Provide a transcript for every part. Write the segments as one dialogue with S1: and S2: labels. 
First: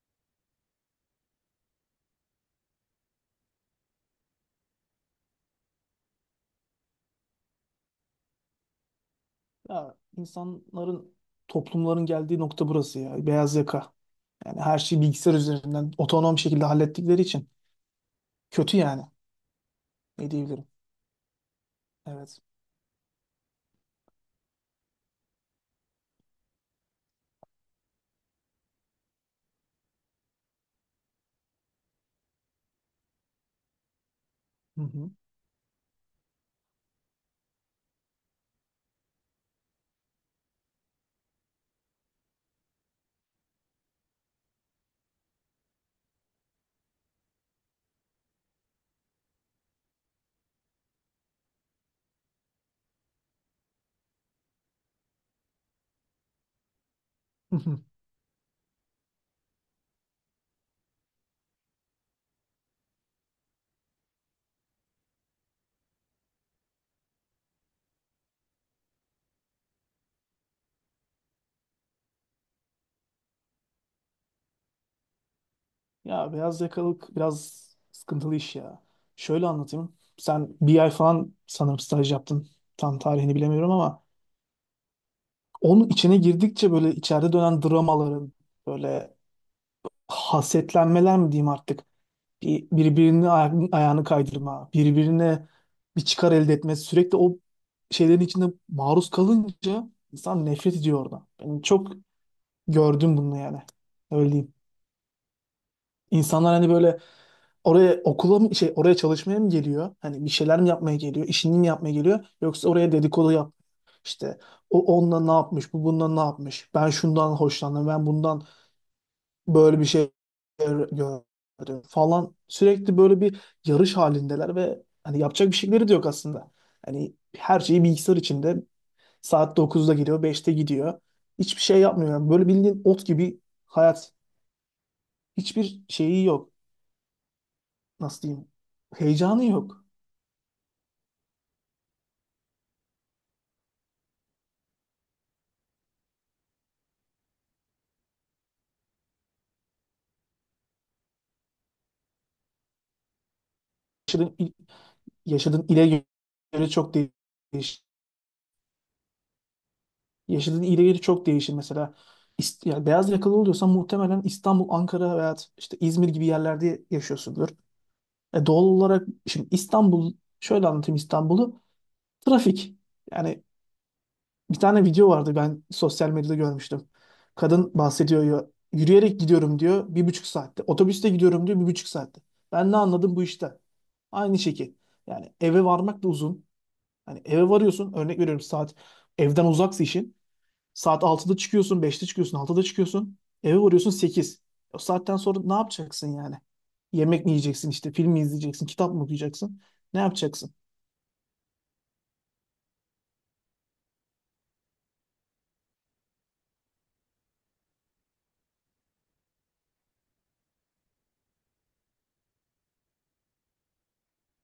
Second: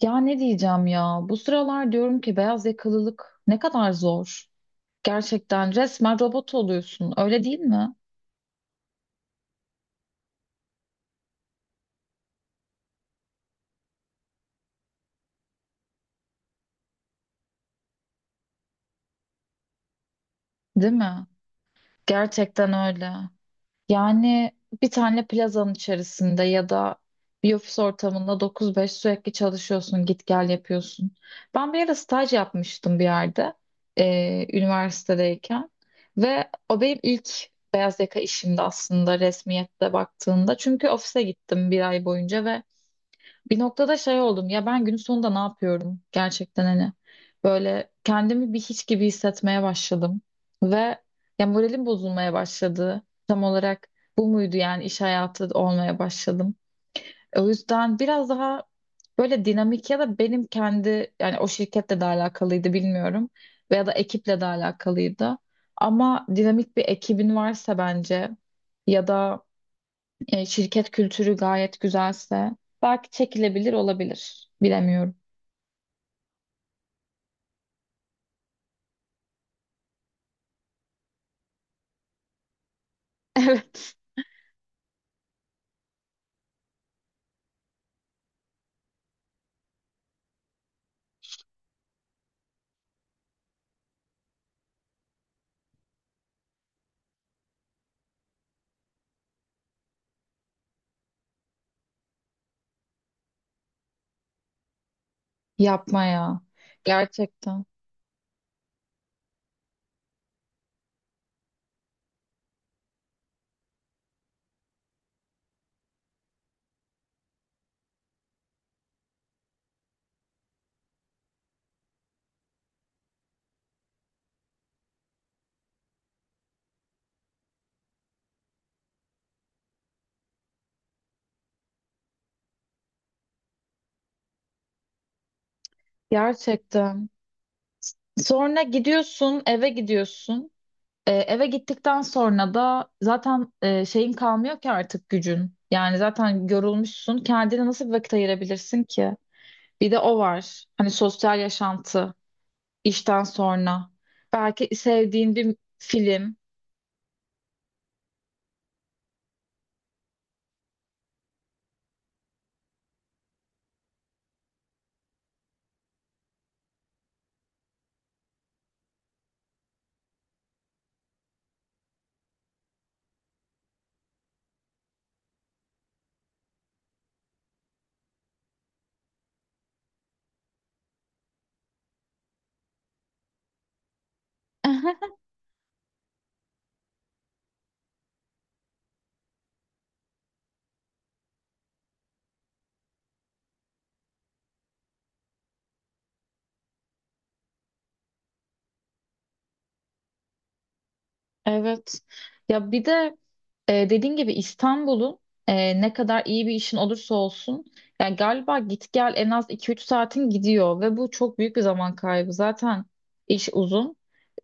S1: Ya ne diyeceğim ya? Bu sıralar diyorum ki beyaz yakalılık ne kadar zor. Gerçekten resmen robot oluyorsun. Öyle değil mi?
S2: Ya insanların, toplumların geldiği nokta burası ya. Beyaz yaka. Yani her şeyi bilgisayar üzerinden otonom şekilde hallettikleri için kötü yani. Ne diyebilirim?
S1: Değil mi?
S2: Evet.
S1: Gerçekten öyle. Yani bir tane plazanın içerisinde ya da bir ofis ortamında 9-5 sürekli çalışıyorsun, git gel yapıyorsun. Ben bir ara staj yapmıştım bir yerde
S2: Hı hı.
S1: üniversitedeyken ve o benim ilk beyaz yaka işimdi aslında resmiyette baktığında. Çünkü ofise gittim bir ay boyunca ve bir noktada şey oldum ya ben günün sonunda ne yapıyorum gerçekten hani böyle kendimi bir hiç gibi hissetmeye başladım ve ya moralim bozulmaya başladı tam olarak bu muydu yani iş hayatı olmaya başladım o
S2: Hı hı.
S1: yüzden biraz daha böyle dinamik ya da benim kendi yani o şirketle de alakalıydı bilmiyorum veya da ekiple de alakalıydı ama dinamik bir ekibin varsa bence ya da şirket kültürü gayet güzelse belki çekilebilir olabilir. Bilemiyorum.
S2: Ya beyaz yakalık biraz sıkıntılı iş ya. Şöyle anlatayım. Sen bir ay falan sanırım staj yaptın. Tam tarihini bilemiyorum
S1: Evet.
S2: ama onun içine girdikçe böyle içeride dönen dramaların böyle hasetlenmeler mi diyeyim artık. Birbirine ayağını kaydırma, birbirine bir çıkar elde etme, sürekli o şeylerin içinde maruz kalınca insan nefret ediyor orada. Ben çok gördüm bunu yani. Öyle diyeyim.
S1: Yapma ya.
S2: İnsanlar hani böyle
S1: Gerçekten.
S2: oraya okula mı şey oraya çalışmaya mı geliyor? Hani bir şeyler mi yapmaya geliyor? İşini mi yapmaya geliyor? Yoksa oraya dedikodu yap. İşte o onunla ne yapmış, bu bununla ne yapmış? Ben şundan hoşlandım, ben bundan böyle bir şey gördüm falan. Sürekli böyle bir yarış halindeler ve hani yapacak bir şeyleri de yok aslında. Hani her şeyi bilgisayar içinde saat dokuzda geliyor, beşte gidiyor. Hiçbir şey yapmıyor. Yani böyle bildiğin ot gibi hayat. Hiçbir şeyi yok.
S1: Gerçekten.
S2: Nasıl diyeyim?
S1: Sonra gidiyorsun,
S2: Heyecanı
S1: eve
S2: yok.
S1: gidiyorsun. Eve gittikten sonra da zaten şeyin kalmıyor ki artık gücün. Yani zaten yorulmuşsun. Kendine nasıl bir vakit ayırabilirsin ki? Bir de o var. Hani sosyal yaşantı işten sonra.
S2: Yaşadığın, il-
S1: Belki sevdiğin bir
S2: Yaşadığın ile
S1: film.
S2: göre çok değişir. Yaşadığın ile göre çok değişir mesela. Yani beyaz yakalı oluyorsan muhtemelen İstanbul, Ankara veya işte İzmir gibi yerlerde yaşıyorsundur. Doğal olarak şimdi İstanbul, şöyle anlatayım İstanbul'u. Trafik. Yani bir tane video vardı, ben sosyal medyada görmüştüm. Kadın bahsediyor ya, yürüyerek gidiyorum diyor bir buçuk saatte. Otobüste gidiyorum diyor bir buçuk saatte. Ben ne anladım bu işte? Aynı şekil. Yani eve varmak da uzun. Hani eve varıyorsun, örnek veriyorum, saat evden uzaksa işin. Saat altıda çıkıyorsun, beşte çıkıyorsun, altıda çıkıyorsun. Eve varıyorsun 8. O saatten sonra ne yapacaksın yani? Yemek mi yiyeceksin işte, film mi izleyeceksin, kitap mı okuyacaksın? Ne yapacaksın?
S1: Evet. Ya bir de dediğin gibi İstanbul'un ne kadar iyi bir işin olursa olsun yani galiba git gel en az iki üç saatin gidiyor ve bu çok büyük bir zaman kaybı. Zaten iş uzun.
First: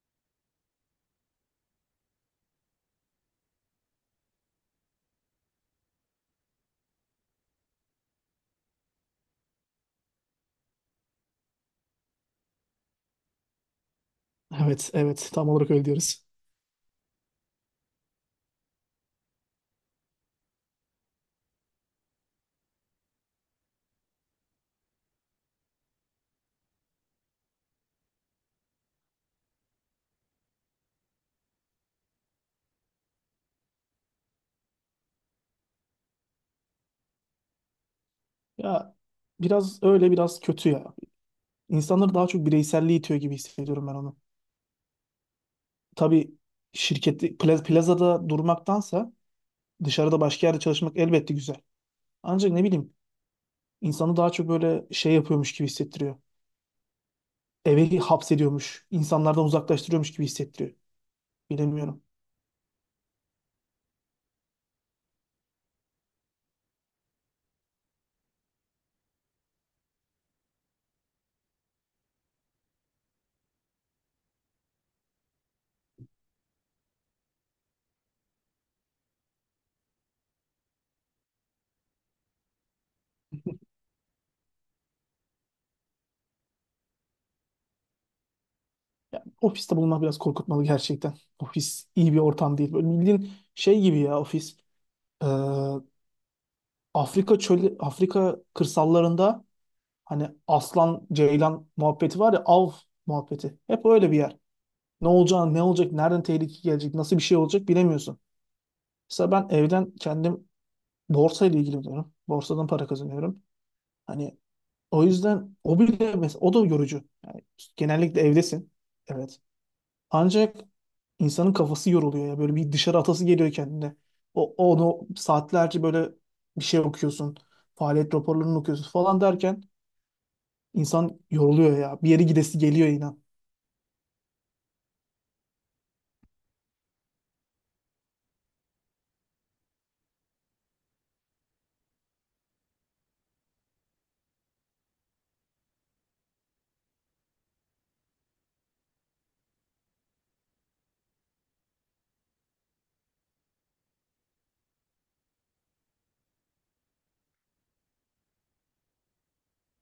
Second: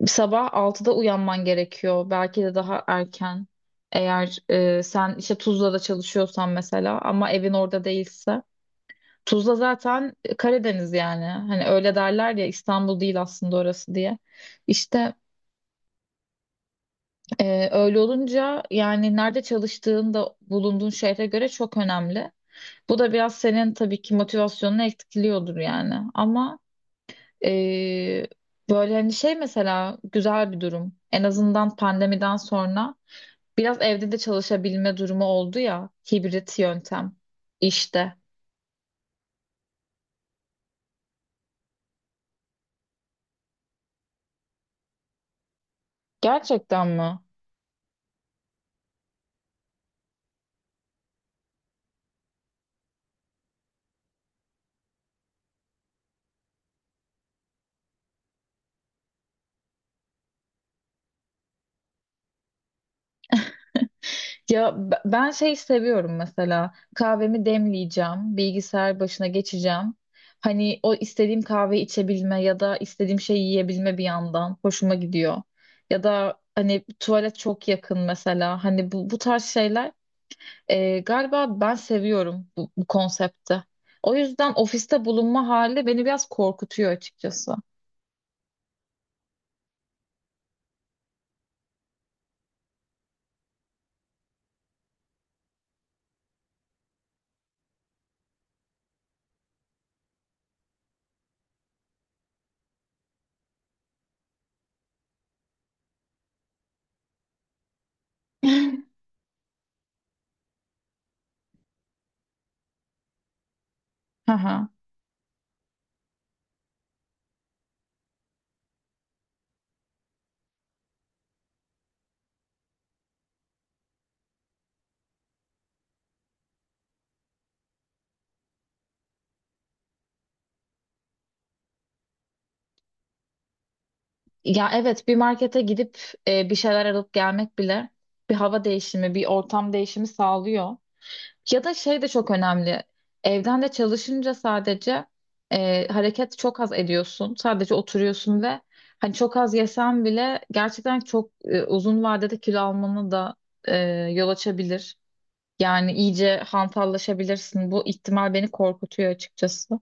S1: Sabah altıda uyanman gerekiyor. Belki de daha erken. Eğer sen işte Tuzla'da çalışıyorsan mesela ama evin orada değilse. Tuzla zaten Karadeniz yani. Hani öyle derler ya İstanbul değil aslında orası diye.
S2: Evet,
S1: İşte
S2: evet. Tam olarak öyle diyoruz.
S1: öyle olunca yani nerede çalıştığın da bulunduğun şehre göre çok önemli. Bu da biraz senin tabii ki motivasyonunu etkiliyordur yani. Ama ee, böyle hani şey mesela güzel bir durum. En azından pandemiden sonra biraz evde de çalışabilme durumu oldu ya hibrit yöntem işte.
S2: Ya biraz öyle, biraz kötü ya. İnsanları daha çok bireyselliğe itiyor gibi hissediyorum ben onu. Tabii
S1: Gerçekten mi?
S2: şirkette plazada durmaktansa dışarıda başka yerde çalışmak elbette güzel. Ancak ne bileyim, insanı daha çok böyle şey yapıyormuş gibi hissettiriyor. Eve hapsediyormuş, insanlardan uzaklaştırıyormuş gibi hissettiriyor. Bilemiyorum.
S1: Ya ben şey seviyorum mesela kahvemi demleyeceğim, bilgisayar başına geçeceğim. Hani o istediğim kahve içebilme ya da istediğim şeyi yiyebilme bir yandan hoşuma gidiyor. Ya da hani tuvalet çok yakın mesela hani bu tarz şeyler galiba ben seviyorum bu konsepti. O yüzden ofiste bulunma hali beni biraz korkutuyor açıkçası.
S2: Ofiste bulunmak biraz korkutmalı gerçekten. Ofis iyi bir ortam değil. Böyle bildiğin şey gibi ya ofis. Ee, Afrika çölü, Afrika kırsallarında hani aslan, ceylan muhabbeti var ya, av muhabbeti. Hep öyle bir yer. Ne olacağını, ne olacak, nereden tehlike gelecek, nasıl bir şey olacak bilemiyorsun. Mesela ben evden kendim borsa ile ilgileniyorum. Borsadan para kazanıyorum.
S1: Hı
S2: Hani
S1: hı.
S2: o yüzden o bile mesela, o da yorucu. Yani genellikle evdesin. Evet. Ancak insanın kafası yoruluyor ya. Böyle bir dışarı atası geliyor kendine. Onu saatlerce böyle bir şey okuyorsun. Faaliyet raporlarını okuyorsun falan derken insan yoruluyor ya. Bir yere gidesi geliyor inan.
S1: Ya evet bir markete gidip bir şeyler alıp gelmek bile bir hava değişimi, bir ortam değişimi sağlıyor. Ya da şey de çok önemli. Evden de çalışınca sadece hareket çok az ediyorsun. Sadece oturuyorsun ve hani çok az yesen bile gerçekten çok uzun vadede kilo almanı da e, yol açabilir. Yani iyice hantallaşabilirsin. Bu ihtimal beni korkutuyor açıkçası.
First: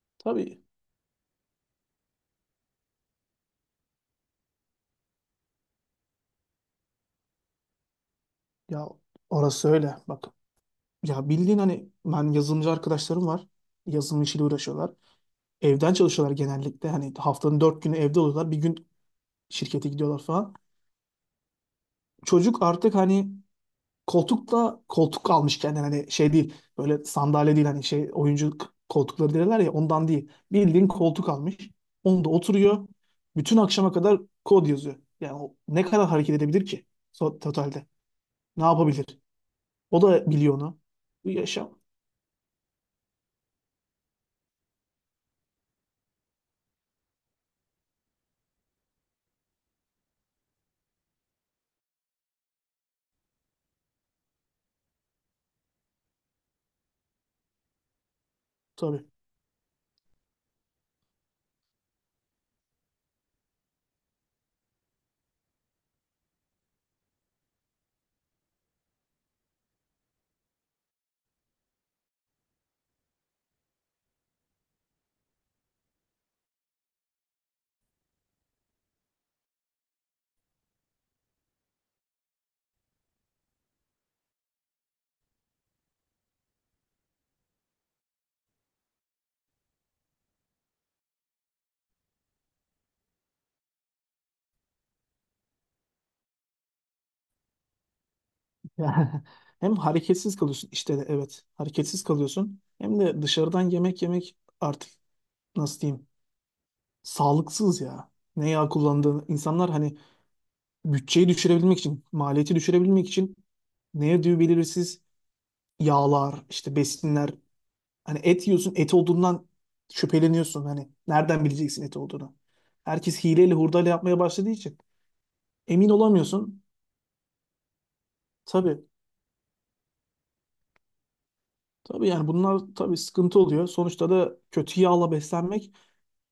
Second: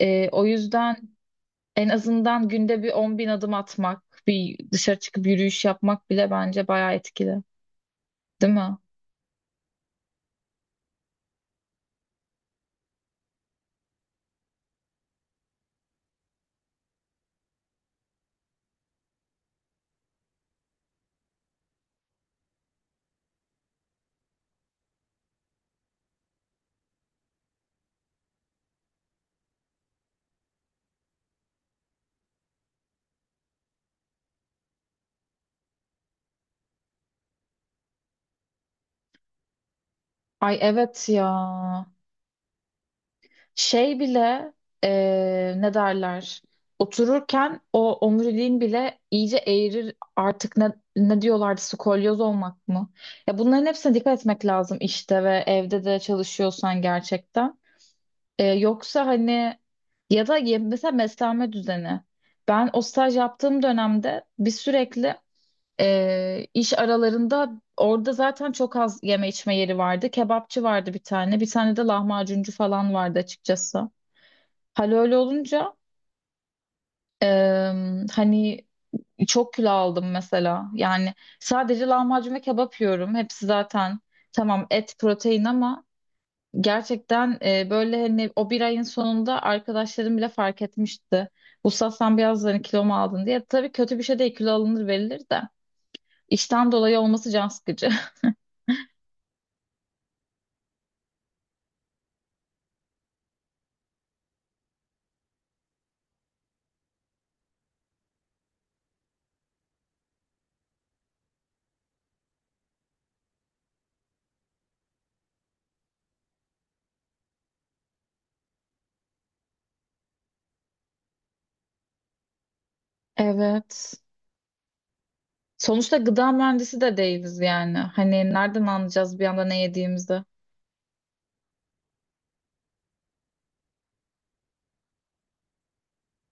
S1: O
S2: Tabii
S1: yüzden en azından günde bir 10.000 adım atmak, bir dışarı çıkıp yürüyüş yapmak bile bence bayağı etkili, değil mi?
S2: ya, orası öyle. Bak ya, bildiğin hani, ben yazılımcı arkadaşlarım var. Yazılım işiyle uğraşıyorlar. Evden çalışıyorlar genellikle. Hani haftanın dört günü evde oluyorlar. Bir gün şirkete gidiyorlar falan. Çocuk artık hani koltuk da koltuk almış kendine, hani şey değil, böyle sandalye değil, hani şey oyuncu koltukları derler ya, ondan değil. Bildiğin koltuk almış. Onda oturuyor. Bütün akşama kadar kod yazıyor. Yani o ne kadar hareket edebilir ki totalde? Ne yapabilir? O da biliyor
S1: Ay
S2: onu.
S1: evet ya.
S2: Bu yaşam.
S1: Şey bile ne derler? Otururken o omuriliğin bile iyice eğrir artık ne diyorlardı skolyoz olmak mı? Ya bunların hepsine dikkat etmek lazım işte ve evde de çalışıyorsan gerçekten.
S2: Tabii.
S1: Yoksa hani ya da mesela beslenme düzeni. Ben o staj yaptığım dönemde bir sürekli iş aralarında orada zaten çok az yeme içme yeri vardı. Kebapçı vardı bir tane. Bir tane de lahmacuncu falan vardı açıkçası. Hal öyle olunca hani çok kilo aldım mesela. Yani sadece lahmacun ve kebap yiyorum. Hepsi zaten tamam et protein ama gerçekten böyle hani o bir ayın sonunda arkadaşlarım bile fark etmişti. Usta sen biraz hani kilo mu aldın diye. Tabii kötü bir şey değil kilo alınır verilir de. İşten dolayı olması can sıkıcı.
S2: Yani hem hareketsiz kalıyorsun işte de, evet hareketsiz kalıyorsun, hem de dışarıdan yemek yemek artık, nasıl diyeyim, sağlıksız ya. Ne yağ kullandığını insanlar hani bütçeyi düşürebilmek için, maliyeti düşürebilmek için, ne yediği belirsiz yağlar işte, besinler, hani et yiyorsun, et olduğundan şüpheleniyorsun, hani nereden bileceksin et olduğunu. Herkes hileyle hurdayla
S1: Evet.
S2: yapmaya başladığı için emin
S1: Sonuçta gıda
S2: olamıyorsun.
S1: mühendisi de değiliz yani. Hani nereden
S2: Tabii
S1: anlayacağız bir anda ne yediğimizi?
S2: tabii, yani bunlar tabii sıkıntı oluyor sonuçta da, kötü yağla beslenmek,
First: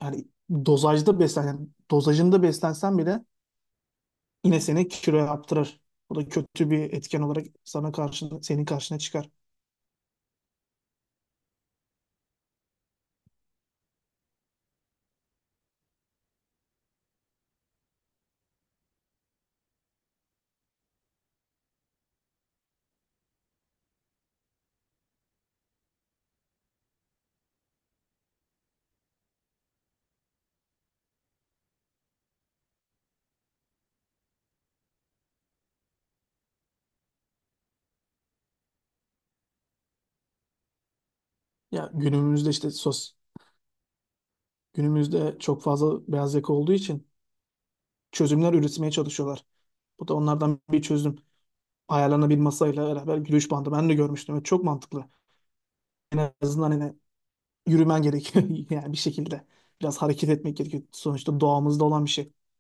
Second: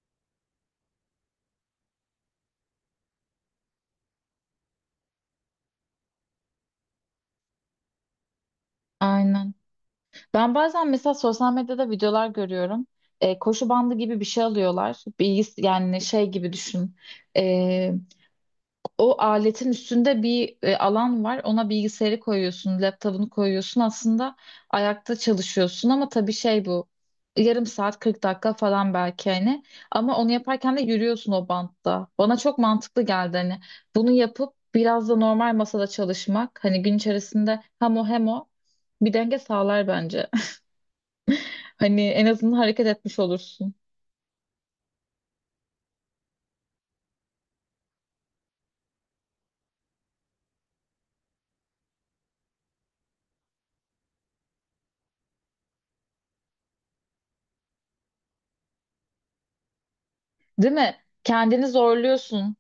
S2: yani yani dozajında beslensen bile yine seni kilo yaptırır. Bu da kötü bir etken olarak senin karşına çıkar.
S1: Aynen. Ben bazen mesela sosyal medyada videolar görüyorum. Koşu bandı gibi bir şey alıyorlar. Bilgis yani şey gibi düşün. E, o aletin üstünde bir alan var. Ona bilgisayarı koyuyorsun, laptopunu koyuyorsun. Aslında ayakta çalışıyorsun ama tabii şey bu. Yarım saat 40 dakika falan belki hani. Ama onu yaparken de yürüyorsun o bantta. Bana çok mantıklı geldi hani. Bunu yapıp biraz da normal masada çalışmak. Hani gün içerisinde hem o hem o bir denge sağlar bence.
S2: Ya
S1: Hani en
S2: günümüzde
S1: azından hareket etmiş olursun.
S2: günümüzde çok fazla beyaz yaka olduğu için çözümler üretmeye çalışıyorlar. Bu da onlardan bir çözüm. Ayarlarına bir masayla beraber yürüyüş bandı ben de görmüştüm ve çok mantıklı. En azından yine yürümen gerekiyor yani bir şekilde. Biraz hareket etmek
S1: Değil
S2: gerekiyor.
S1: mi?
S2: Sonuçta
S1: Kendini
S2: doğamızda olan bir şey.
S1: zorluyorsun.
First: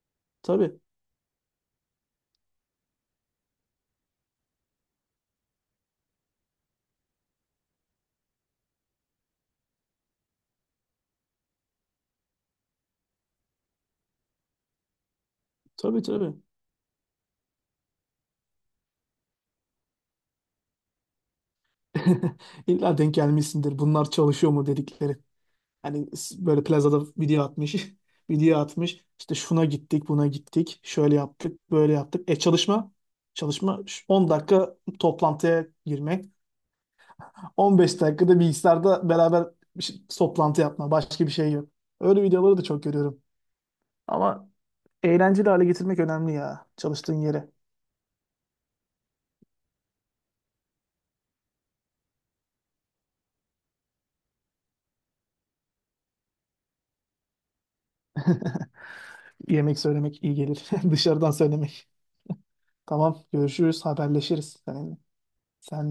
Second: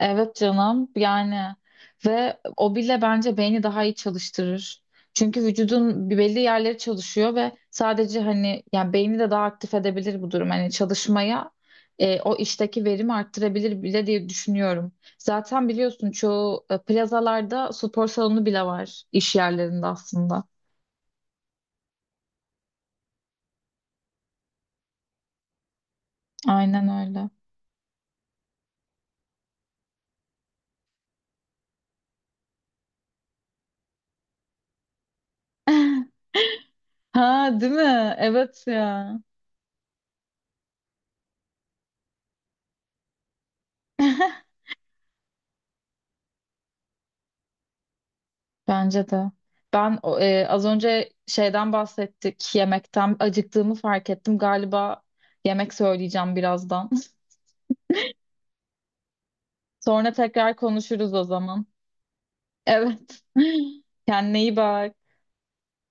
S1: Evet
S2: Tabii,
S1: canım yani ve o bile bence beyni daha iyi çalıştırır. Çünkü vücudun bir belli yerleri çalışıyor ve sadece hani yani beyni de daha aktif edebilir bu durum. Hani çalışmaya o işteki verimi arttırabilir bile diye düşünüyorum. Zaten biliyorsun
S2: tabii.
S1: çoğu plazalarda spor salonu bile var iş yerlerinde aslında.
S2: İlla denk gelmişsindir. Bunlar çalışıyor mu dedikleri. Böyle
S1: Aynen
S2: plazada
S1: öyle.
S2: video atmış. Video atmış. İşte şuna gittik, buna gittik. Şöyle yaptık, böyle yaptık. E çalışma. 10 dakika toplantıya girmek.
S1: Ha değil
S2: 15
S1: mi?
S2: dakikada
S1: Evet
S2: bilgisayarda
S1: ya.
S2: beraber toplantı yapma. Başka bir şey yok. Öyle videoları da çok görüyorum. Ama eğlenceli hale getirmek önemli ya, çalıştığın yeri.
S1: Bence de. Ben az önce şeyden bahsettik, yemekten acıktığımı fark ettim. Galiba yemek söyleyeceğim birazdan.
S2: Yemek
S1: Sonra
S2: söylemek iyi
S1: tekrar
S2: gelir.
S1: konuşuruz o
S2: Dışarıdan
S1: zaman.
S2: söylemek.
S1: Evet.
S2: Tamam, görüşürüz,
S1: Kendine iyi
S2: haberleşiriz seninle.
S1: bak.
S2: Sen de